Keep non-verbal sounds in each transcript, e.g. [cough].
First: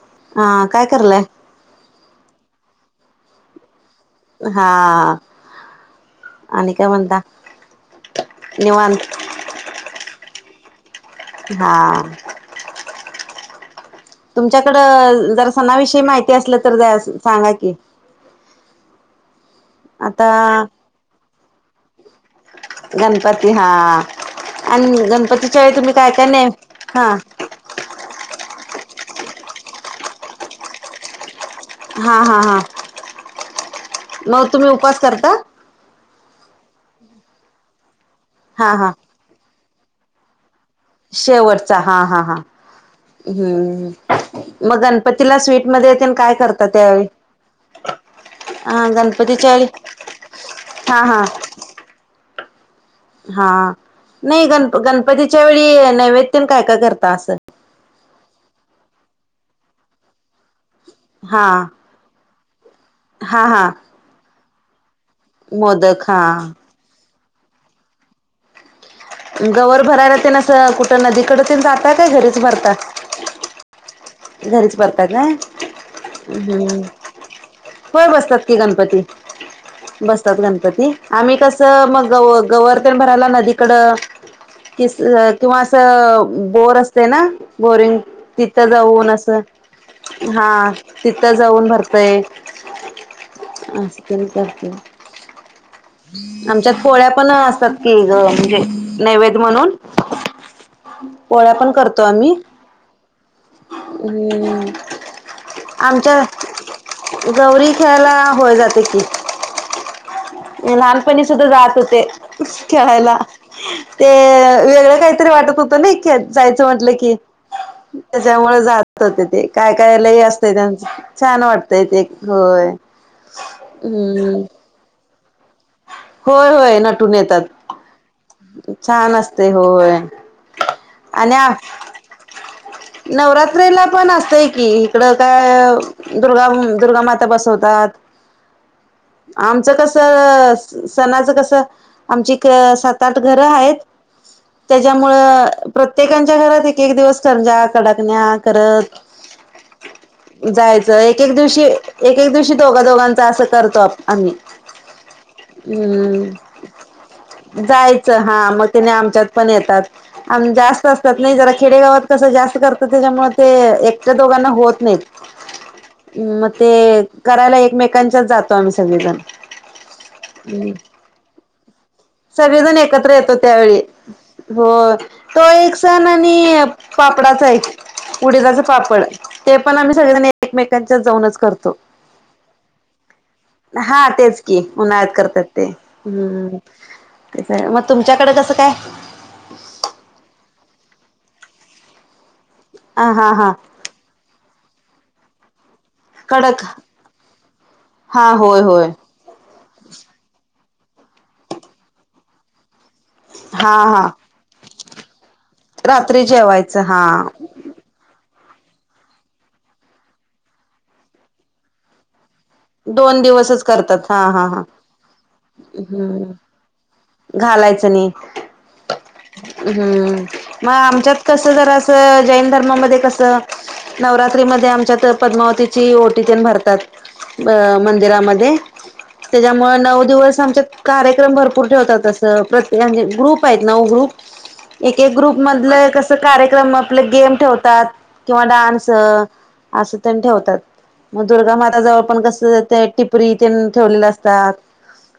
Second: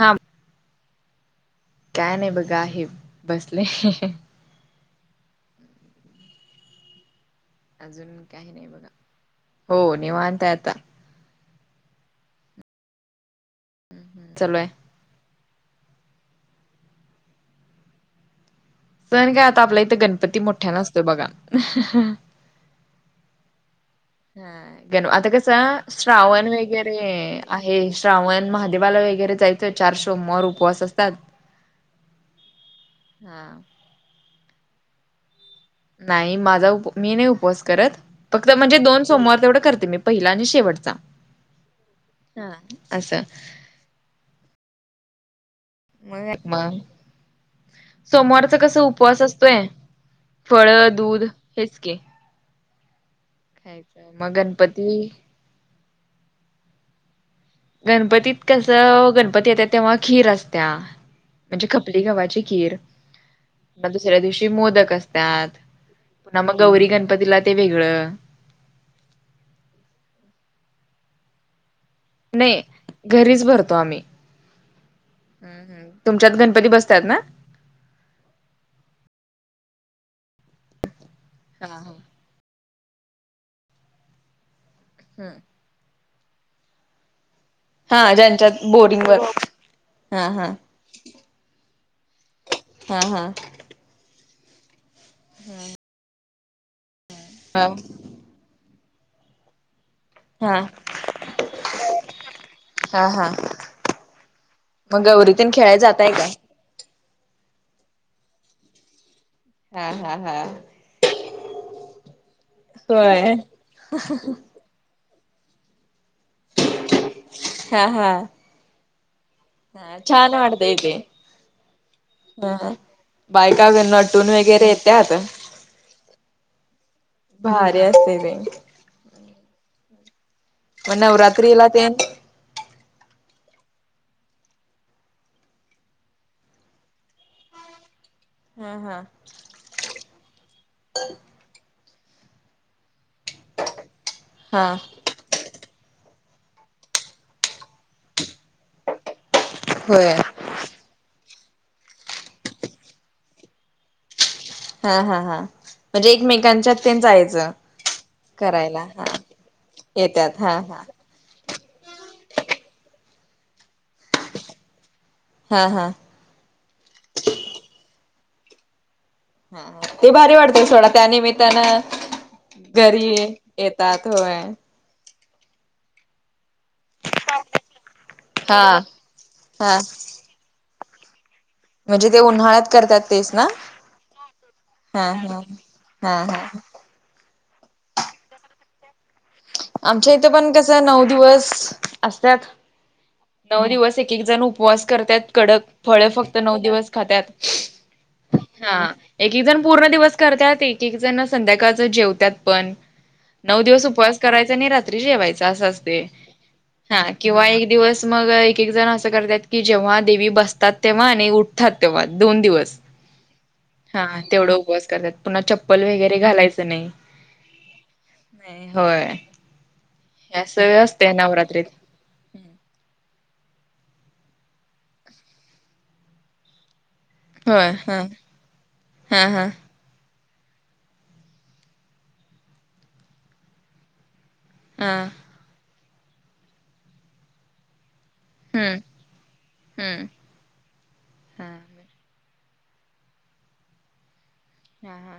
हां. हा काय कारलाय? काय नाही बघा आहे बसले. हा, आणि काय म्हणता. अजून काही नाही बघा. निवांत हो निवांतय आता. बा चालू आहे तुमच्याकड जरा सणाविषयी माहिती असल तर सांगा की. सण काय आता आपल्या इथ आता गणपती मोठ्यान असतोय बघा. गणपती हा हा गण, आणि आता कस गणपतीच्या वेळी तुम्ही काय काय श्रावण नाही वगैरे हा आहे. श्रावण महादेवाला वगैरे जायचय. चार सोमवार उपवास असतात. हा हा हा हा मग तुम्ही उपास करता? नाही माझा उप, मी नाही उपवास करत. फक्त हा म्हणजे हा दोन सोमवार तेवढ करते मी पहिला आणि शेवट. शेवटचा, हा हा हा असं हम्म मग गण पतीला, स्वीटमध्ये येते आणि काय मग करतात मग त्या वेळी. सोमवारच कस उपवास गणपतीच्या वेळी असतोय. फळ, हा हा दूध हेच की हा खायचं मग नाही, गण गणपती गणपतीच्या वेळी नैवेद्यन काय का करता अस. गणपतीत कस गणपती येतात तेव्हा खीर असत्या. हा म्हणजे खप ली, गावाची खीर. हा हा पुन्हा दुसऱ्या दिवशी मोदक असतात. मोदक हा पुन्हा मग गौरी गणपतीला ते वेगळ. गवर भरायला तेन अस कुठ नदीकड ते जाता काय घरीच नाही भरता. घरीच भरतो आम्ही. घरीच भरता का? हम्म हम्म तुमच्यात गणपती हम्म बसतात ना? होय बसतात की गणपती. बसतात गणपती. आम्ही कस हा हा. मग गव गवर तेन भरायला नदीकड किस हम्म किवा अस बोर असते ना, बोरिंग हा तिथ ज्यांच्यात बोरिंग जाऊन वर अस हा, तिथ जाऊन भरतय. हा हा आमच्यात पोळ्या पण असतात हा. कि ग म्हणजे नैवेद्य म्हणून, हा पोळ्या पण करतो आम्ही. हा हा, हम्म म गौरी तेन खेळाय जातय आमच्या का? गौरी खेळायला, होय जाते की. हा हा हा लहानपणी सुद्धा जात होते खेळायला. होय ते वेगळ काहीतरी वाटत होत नही कि आज जायच म्हटल की. हा हा त्याच्यामुळे जात होते ते. काय हा काय लई छान असतय वाटतय त्यांच. ते. छान वाटतय ते. हा होय. बायका नटून हम्म वगैरे येत्याात. होय होय नटून येतात. भारी आसते. छान असते होय. आणि आ नवरात्रीला [inaudible] नवरात्रीला पण असतय की. इकड काय दुर्गा म दुर्गामाता बसवतात. हा हा आमच कस सणाच कस आमची कसात सात घर आहेत. हा त्याच्याम मुळ प्रत्येकच्या घरात एक एक दिवस करंजा, कडाकण्या करत होय. जायच, एक एक दिवशी एक एक दिवशी दोघा दोघांचा अस करतो आप आम्ही. हा हा हा म्हणजे हम्म एकमेकांच्या ते जायचं. जायचं हा मग करायला त्याने हा आमच्यात पण येतात येत्यात आम हा हा जास्त त नाही जरा खेडेगावात कसं जास्त करता, त्याच्यामुळे ते एकट्या दोघांना होत नाहीत. हा हा म ते करायला एकमेकांच्यात जातो आम्ही सगळेजण. हा हा ते भारी वाटते सोडा त्यानिमित्तानं सगळेजण घरी एकत्र येतो त्यावेळी येतात होय हो, तो एक सण आणि पापडाच एक उडीदाच हा पापड ते हा पण आम्ही सगळेजण एकमेकांच्या जाऊनच कर तो, म्हणजे ते उन्हाळ्यात करतात तेच ना हा तेच कि हा उन्हाळ्यात हा करत्यात ते. हा हा कसये म तुमच्याकडे कसं काय? आमच्या इथ पण कसं नऊ दिवस असत्यात. हा हा हा नऊ दिवस एक एक जण उपवास करत्यात कडक. फळ फक्त नऊ कडक दिवस खात्यात. होय हा होय एक एक जण पूर्ण दिवस करत्यात एक एक जण संध्याकाळच जेवत्यात पण. नऊ हा दिवस हा उपवास करायचा आणि रात्री जेवायचं असं असतय, रात्री जेवायचं हा किंवा एक दिवस मग एक एक जण असं करत्यात, की जेव्हा देवी बसतात तेव्हा आणि उठतात तेव्हा दोन दिवस दोन दिवसच हा करतात तेवढ हा उपवास करत्यात पुन्हा चप्पल वगैरे हम्म घालायचं नाही. घालायचं नी नाही होय हम्म हे मग सगळ असते आमच्यात कस नवरात्रीत जरा त जैन धर्मामध्ये कसं? नवरात्रीमध्ये आमच्यात पद्मावतीची ओटी तिनं भरतात. म होय हा मंदिरामध्ये हा हा त्याच्यामुळ नऊ दिवस आमच्यात कार्यक्रम भर पुर ठेवतात अस प्रत्ये म्हणजे ग्रुप आहेत ना हो ग्रुप हा एक एक ग्रुप मधलं कस कार्यक्रम आपल गेम ठेवतात. किंवा हम्म डान्स असं हम्म तेन ठेवतात, मग हा दुर्गामाताजवळ पण कस ते टिपरी तेन ठेवलेल असतात. हा हा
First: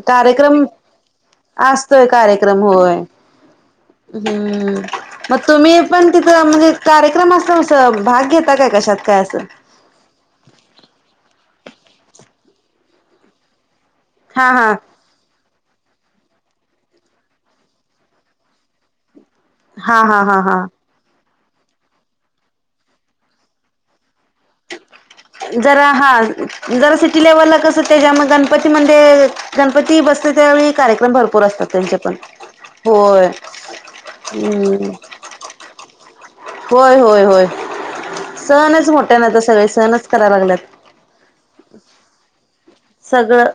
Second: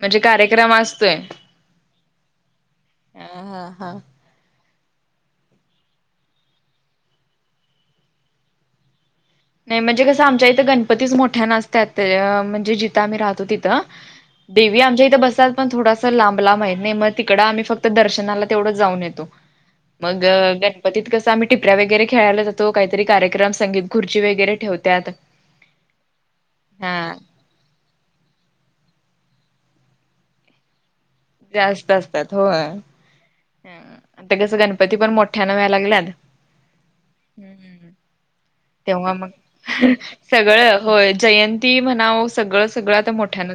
म्हणजे कार्यक्रम असतोय. आसतोय कार्यक्रम होय. आ ह ह हम्म म तुम्ही पण तिथं म्हणजे कार्यक्रम अस भाग घेता का काय? कशात काय? असं नाही म्हणजे कसं आमच्या इथं गणपतीच मोठ्या नसत्यात, म्हणजे जिथं आम्ही राहतो तिथं. हा हा देवी आमच्या इथं बसा पण थोड अस लांब लांब आहे नाही मग तिकडं आम्ही फक्त दर्शनाला तेवढंच जाऊन येतो. हा हा मग हा हा गणपतीत कसं आम्ही टिपऱ्या वगैरे खेळायला जातो काहीतरी कार्यक्रम संगीत खुर ची वगैरे ठेवत्यात. जरा हा जरा हा. सिटी लेवलला कस? त्याच्यामुळे गणपतीमध्ये गणपती बसते त्या वेळी कार्य पण भरपूर असतात जास्त त्यांच्या पण, असतात होय होय हम्म ठ्यान होय लागल्यात. होय होय होय हम्म सणच तेव्हा मोठ्या ना आता सगळे मग सणच करायला लागल्यात सगळं होय जयंती म्हणाव सगळंच. सगळं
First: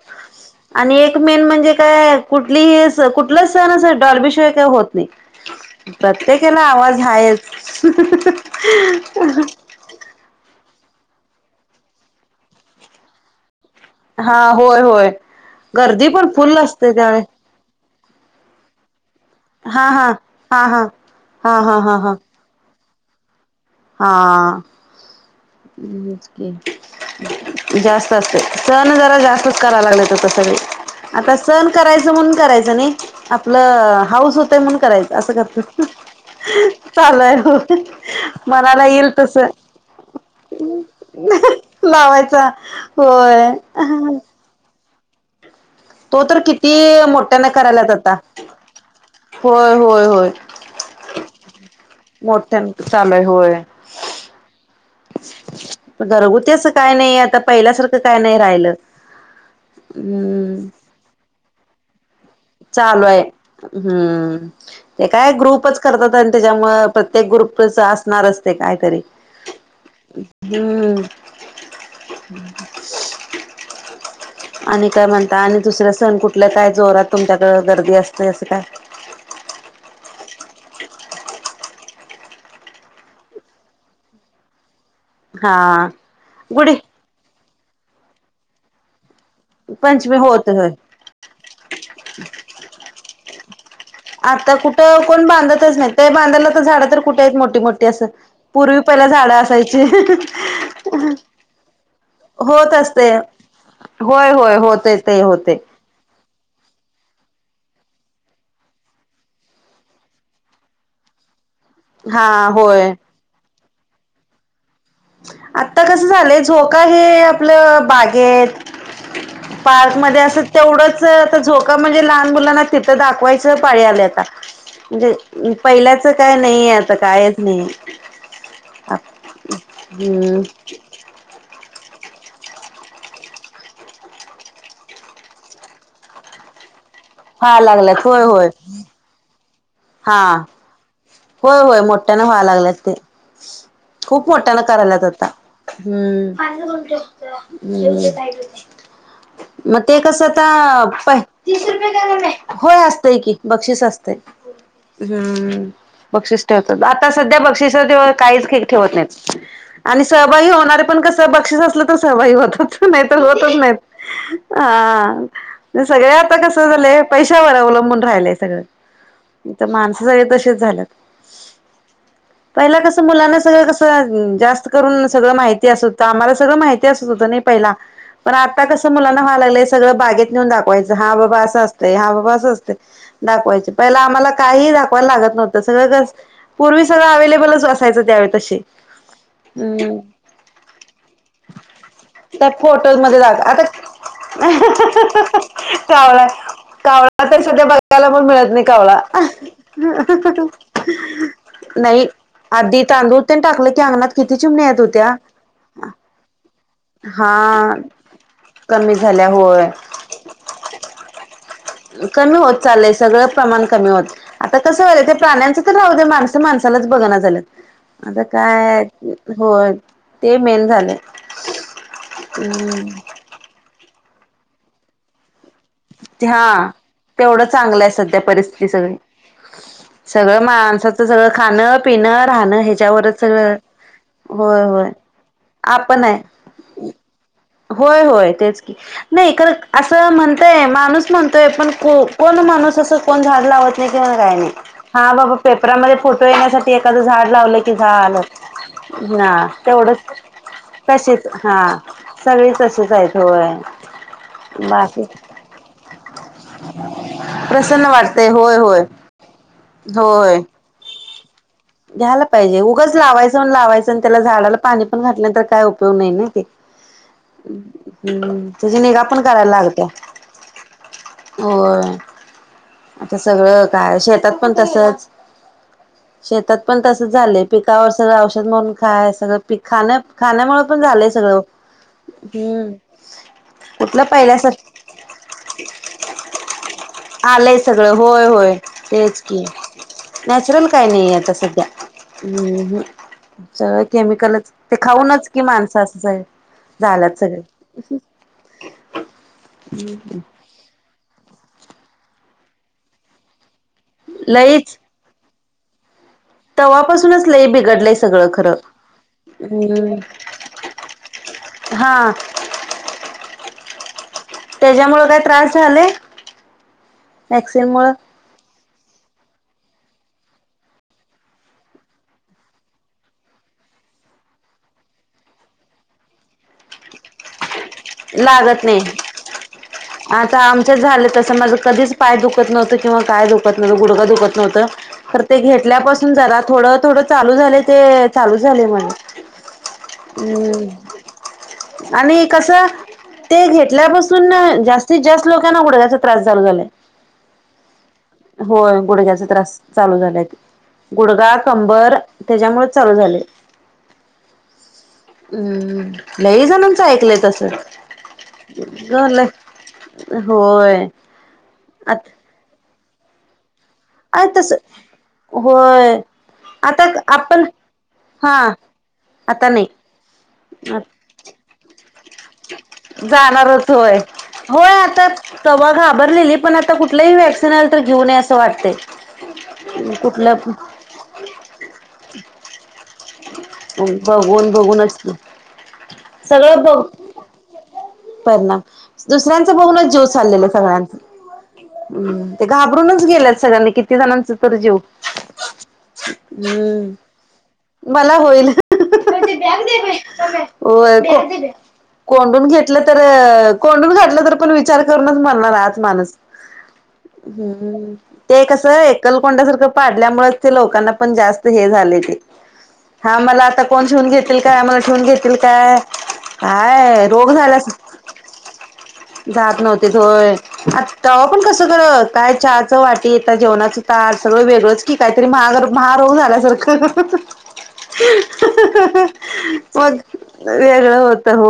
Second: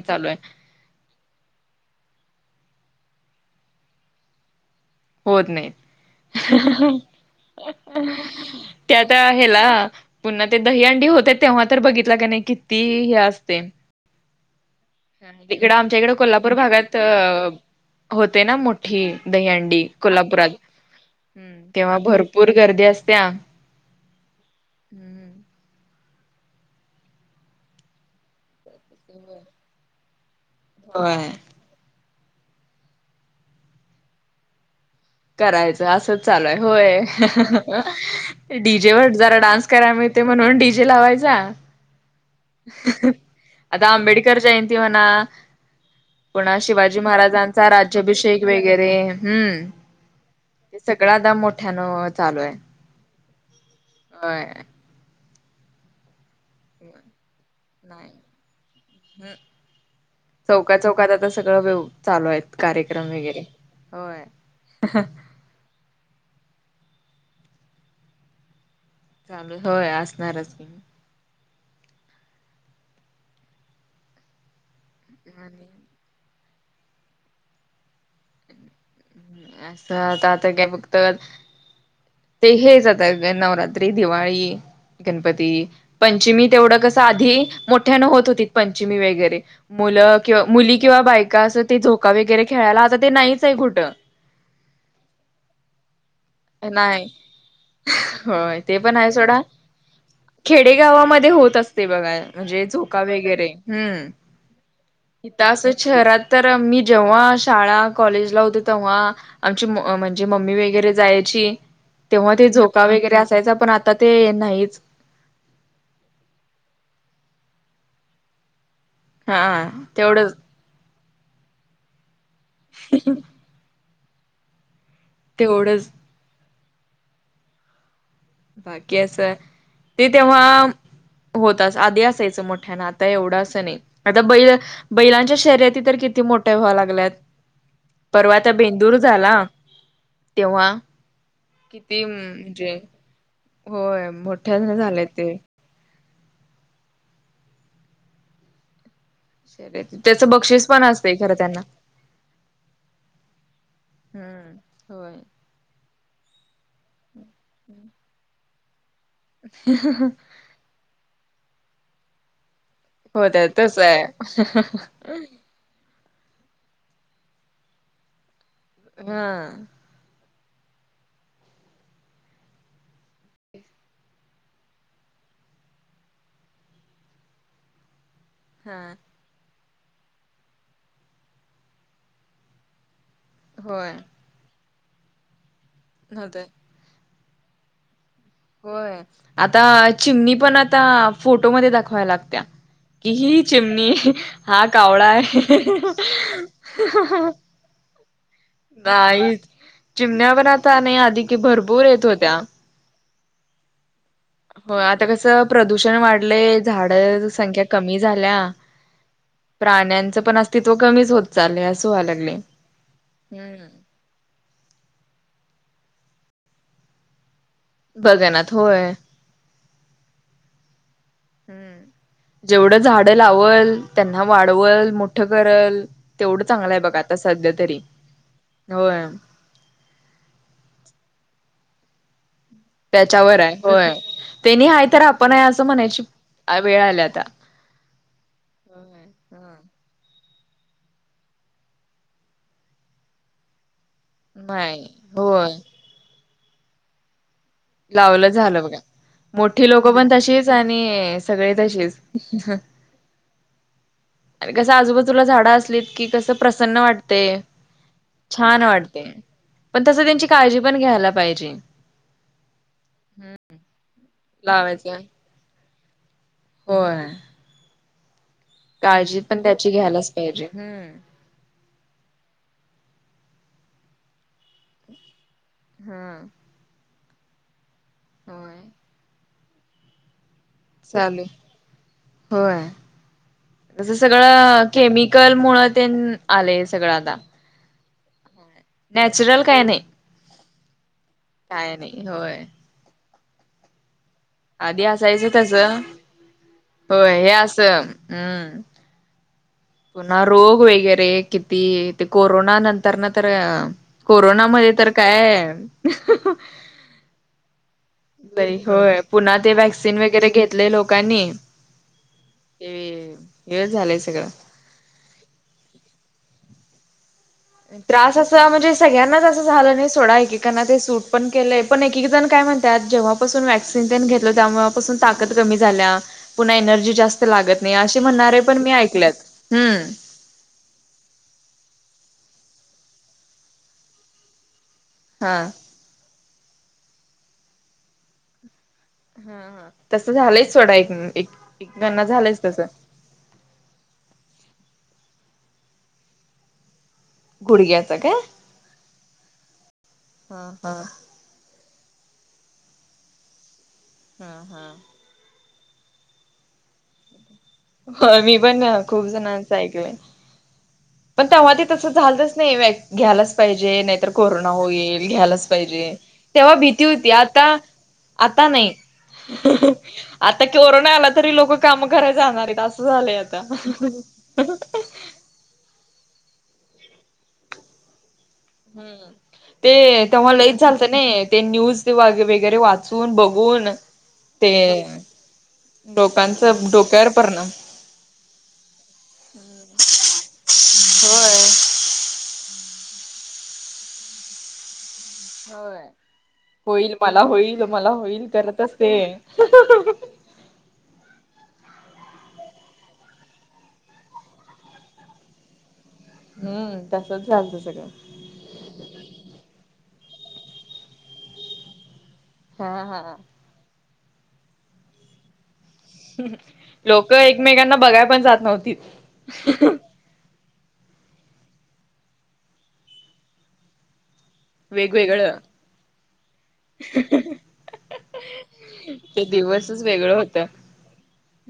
आणि एक मेन म्हणजे काय कुठली स कुठलं सण अस डॉर्बिशिवाय काय होत नाही होत नाहीत. प्रत्येकाला आवाज आहेच. ते आता ह्याला पुन्हा ते दहीहंडी होते तेव्हा तर बघितला का नाही किती हे असते. हा, होय, होय. तिकडं आमच्या गर्दी इकडें पण कोल्हापूर फुल असते भागात त्यावेळी होते ना मोठ ठीक दहिहंडी हा हा कोल्हापुरात हा हा हा हम्म, हा हा तेव्हा हा भरपूर गर्दी असतेय हा. [inaudible] जास्त असते सण जरा जास्तच कराला लागलेत आता सगळे. होय आता सण करायचं म्हणून करायचं नाही आपलं हाऊस होतय म्हणून करायचं. असं करत करायचं असंच चालू आहे, होय. चालू आहे हो मनाला येईल डीजेवर तस जरा डान्स करायला मिळते म्हणून डीजे लावायचा लावायचा होय [inaudible] आता अंबेडकर जयंती म्हणा तो तर पुन्हा किती शिवाजी मोठ्याने महाराजांचा करायलात आता राज्याभिषेक वगैरे, हम्म. होय होय होय. ते सगळं आता मोठ्यान चालू आहे, मोठ्यान चालूय होय होय. घरगुती अस काय नाही आता पहिल्यासारखं काय नाही राहिलं, हम्म हम्म. चौका चौकात सगळं वेवु चालू आहे, होय हम्म, ते काय ग्रुपच करतात आणि त्याच्यामुळ प्रत्येक ग्रुपच असणार असते काहीतरी चालू होय असणारच की हम्म. [inaudible] आणि काय म्हणता आणि दुसरे सण कुठल्या काय जोरात तुमच्याकडं गर्दी असते असं काय? असंता आता काय बघत ते हेच आता नवरात्री, दिवाळी गणपती, हा पंचमी गुढी तेवढं कसं आधी मोठ्यानं होत होती पंचमी वगैरे पंचमी मुलं किंवा होत होय मुली किंवा बायका असं ते झोका वगैरे खेळायला आता ते नाहीच आहे कुठं. आता कुठं कोण बांधतच नाही ते बांधायला आता झाड तर नाही कुठे आहेत मोठी, मोठी असं होय ते पूर्वी पण पहिला आहे झाड सोडा असायची. खेडेगावामध्ये होत असते बघा म्हणजे होत झोका असते, वगैरे हम्म होय, होय होते ते इथं होते. असं शहरात तर मी जेव्हा शाळा कॉलेजला होते तेव्हा आमची म म्हणजे मम्मी वगैरे जाय ची तेव्हा हा ते झोका होय वगैरे असायचा पण आता ते नाहीच. आता कसं झालंय झोका हे आपलं बागेत हा पार्क मध्ये तेवढंच असत तेवढंच आता झोका म्हणजे ला मुना तिथं दाखवाच पाळी आली आता तेवढंच पहिल्या कुठ काय नाहीे आता कायच नाही. बाकी असं ते हम्म तेव्हा होतच आधी असायचं मोठ्या ना आता एवढं असं नाही. आता बैल बैलांच्या शर्यती तर किती मोठ्या व्हावा लागल्यात. हा लागल्यात होय पर्वा होय आता बेंदूर झाला. हा तेव्हा होय, होय किती मोठ्यानं व्हाव म्हणजे लागलात ते. होय खूप मोठ्या न मोठ्यान करायलात झालंय ते आता. हम्म, [unintelligible] मग शर्यत ते कसं त्याचं बक्षीस पण आता असतय पाय खरं त्यांना तीस रुपये काय ला लागता? होय असतंय की बक्षीस असतंय. हम्म होय हम्म, बक्षीस ठेवतात आता सध्या बक्षिस काहीच ठेवत नाहीत. आणि सहभागी होणारे पण कसं बक्षीस असलं तर सहभागी होतात. नाही तर हो त्या होतंच नाहीत तस आहे हा. म्हणजे सगळे आता कसं झालंय पैशावर अवलंबून राहिलंय सगळं. हा नाहीतर माणसं सगळी तशीचं झाल्यात. पहिला कसं मुलांना सगळं कसं जास्त करून सगळं माहिती असत हुतं, आम्हाला सगळं माहिती असतं हुतं नाही पहिला. पण आता हा कसं मुलांना व्हा लागलंय सगळं बागेत नेऊन दाखवायचं, हा बाबा असं असतंय हा बाबा असं असतंय. दाखवायचं होय पहिला आम्हाला काही दाखवायला लागत नव्हतं सगळं कस होतय पुर्वीच सगळं अवेलेबलच असायचं त्यावेळी. तसे होय, आता हम्म चिमणी पण आता फोटोमध्ये दाखवाय लागत्या. कि फोटोमध्ये ही दाखवा.. आता चिमणी हा कावळा आहे कावळा कावळा तर सध्या बघा यला पण मिळत नाही कावळा. नाही चिमण्या पण आता नाही आधी की भरपूर येत नाही होत्या अधी तांदुळ तेन टाकलं की अंगणात किती चिमण्या येत होय आता होत्या कसं प्रदूषण वाढलंय झाडं संख्या हा कमी झाल्या. कमी झाल्या होय प्राण्यांचं पण अस्तित्व कमीच होत चालयं असं व्हा लागलय, कमी होत चाललंय सगळं प्रमाण हम्म. कमी होत आता कसं व्हालंय ते प्राण्यांचं तर राहू दे माणसं माणसालाच बघणा झाल्यात. आता बघनात काय होय. हो ते मेन झालं. हम्म. लावंल, त्यांना वाढवल, मोठं करंल. हा तेवढं चांगलं आहे सध्या परिस्थिती सगळी. होय सगळं माणसाचं सगळं खाणं पिणं राहणं हे त्याच्यावर आहे होय, त्यांनी आहे तर आपण आहे असं म्हणायची आपण आहे वेळ आल्या आता. होय होय तेच की नाही खरं हा. असं म्हण तय माणूस म्हणतंय पण को कोण माणूस असं कोण झाडं लावत नाही किंवा काय नाही, हा बाबा पेपरामध्ये फोटो येण्यासाठी एखादं झाड लावलं लावलं झालं बघा. हा मोठी लोकं तेवढंच पण तशीच आणि तसेच सगळे हा सगळी तशीच. तसेच आहेत होय आणि कसं बाकी आजूबाजूला झाडं असलीत की कसं प्रसन्न वाटतंय, प्रसन्न वाटतय होय छान होय वाटतंय पण तसं त्यांची होय काळजी पण घ्यायला पाहिजे. घ्यायला पाहिजे उगंच हम्म लावायचं म्हणुन लावायचं आणि त्याला झाडाला पाणी लावायचं पण घातलं नाहीतर काय उपयोग नाही नी. होय हम्म तेजी निगा काळजी पण करायला त्याची लागत्या. घ्यायलाच पाहिजे हम्म होय, आता सगळं काय शेतात पण तसंच. हम्म. शेतात पण तसंच झालंय, पिकावर सगळं औषध होय मारुन खाय सगळं पीक खाण्या खाण्यामुळं चालुयं होय. जसं कुठलं सगळं पहिल्यासारख केमिकल मुळं तेन आलंय सगळं आता. आलंय सगळं होय होय तेच की, नॅचरल काय नाही नॅचरल काय नाही यात आता सध्या काय नाही अ होय हम्म, सगळं केमिकलचं. ते आधी खाऊनच असायचं कि तस माणसं असं स झाल्यात होय हे असं सगळी. हम्म पुन्हा रोग वगैरे किती! ते कोरोना नंतर न तर अ कोरोनामुळे लईच तर काय तव्हापासूनच लय बिघडलं स लय होय पुन्हा ते व्हॅक्सिन वगैरे घेतलंय लोकांनी हा ते हे झालंय सगळं, त्याच्यामुळे काय त्रास झाले? वॅक्सिन मुळ त्रास असं स म्हणजे सगळ्यांनाच असं झालं नाही सोडा एकेकांना ते सूट पण केलंय पण एकेक जण काय म्हणत्यात जेव्हा पासून वॅक्सिन तेण घेतलो त्यामुळे तेवा पासून ताकत कमी झालीया पुन्हा एनर्जी जास्त, लागत नाही असे म्हणणारे पण लागत मी नाही ऐकल्यात. आता आमच्याच झालं तसं माझं कधीच पाय दुखत नव्हतं किंवा काय दुखत नव्हतं गुडगं दुखत नव्हतं, तर हा ते घेतल्यापासून जरा थोडं थोडं चालू झालंय ते चालू झालंय माझं. ह्म हा तसं झालंयच सोडा एक एक गणना आणि झालंयच कसं तसं. ते घेतल्यापासून जास्तीत जास्त लोकांना ग गुडघ्याचा त्रास चालू झालाय. गुडघ्याच काय होय गुडघ्याचा त्रास चालू झाल्याती हा हा गुडगा कंबर त्याच्यामुळेच चालू झालंय. हा हा हम्म लहीजणांचं ऐकलंय तसं. हो मी पण खूप जणांच झालंय ऐकलंय. होय. पण तेव्हा ते तसं आत झालंतच ने व्या घ्यायलाच पाहिजे नाही तर अ कोरोना तस होईल घ्यायलाच पाहिजे होय तेव्हा भीती आता होती आता? आपण आता हा नाही. आता नाही. आता कोरोना आला तरी लोक काम कराय जाणार आहीत असं झालंय आता. जाणारच होय. होय आता तवा घाबरलेलीत पण आता कुठलीही वॅक्सिन आलं तर घेऊ न हम्म ते तेव्हा लईच झालतं ने ते न्यूज वगैरे वाचून बघून, बघून ते बघूनच की. लोकांच डोक्यावर परिणाम. परिणाम दुसऱ्यांच बघूनचं जिव चाललेलं सगळ्यांसनी, होय हम्म ते घाबरूनच गेल्यात सगळ्यांनी किती जणांचा तरी जीव, होय. होईल हम्म मला होईल मला होईल करतच ते, होय को कोंडून घेतलं तर कोंडून घातलं तर पण विचार करूनच मरणार आत माणूस. हम. हम्म ते कसं एकलकोंड्या सारखं पाडल्यामुळचं ते लोकांना पण जास्त हे झालंय ते, हा मला आता कोण शिवून घेतील काय मला शिवून घेतील काय, काय लोक रोग झाल्यास एकमेकांना बघाय पण जात नव्हतीत. जात नव्हतीत. होय आ तवा पण कसं खरं काय चहाचं वाटी येता जेवणाच ताट सगळ वेगळंच की काहीतरी वेगवेगळं महागार महारोग झाल्यासारखं. ते दिवसच मग वेगळं होतं. वेगळं होत हो.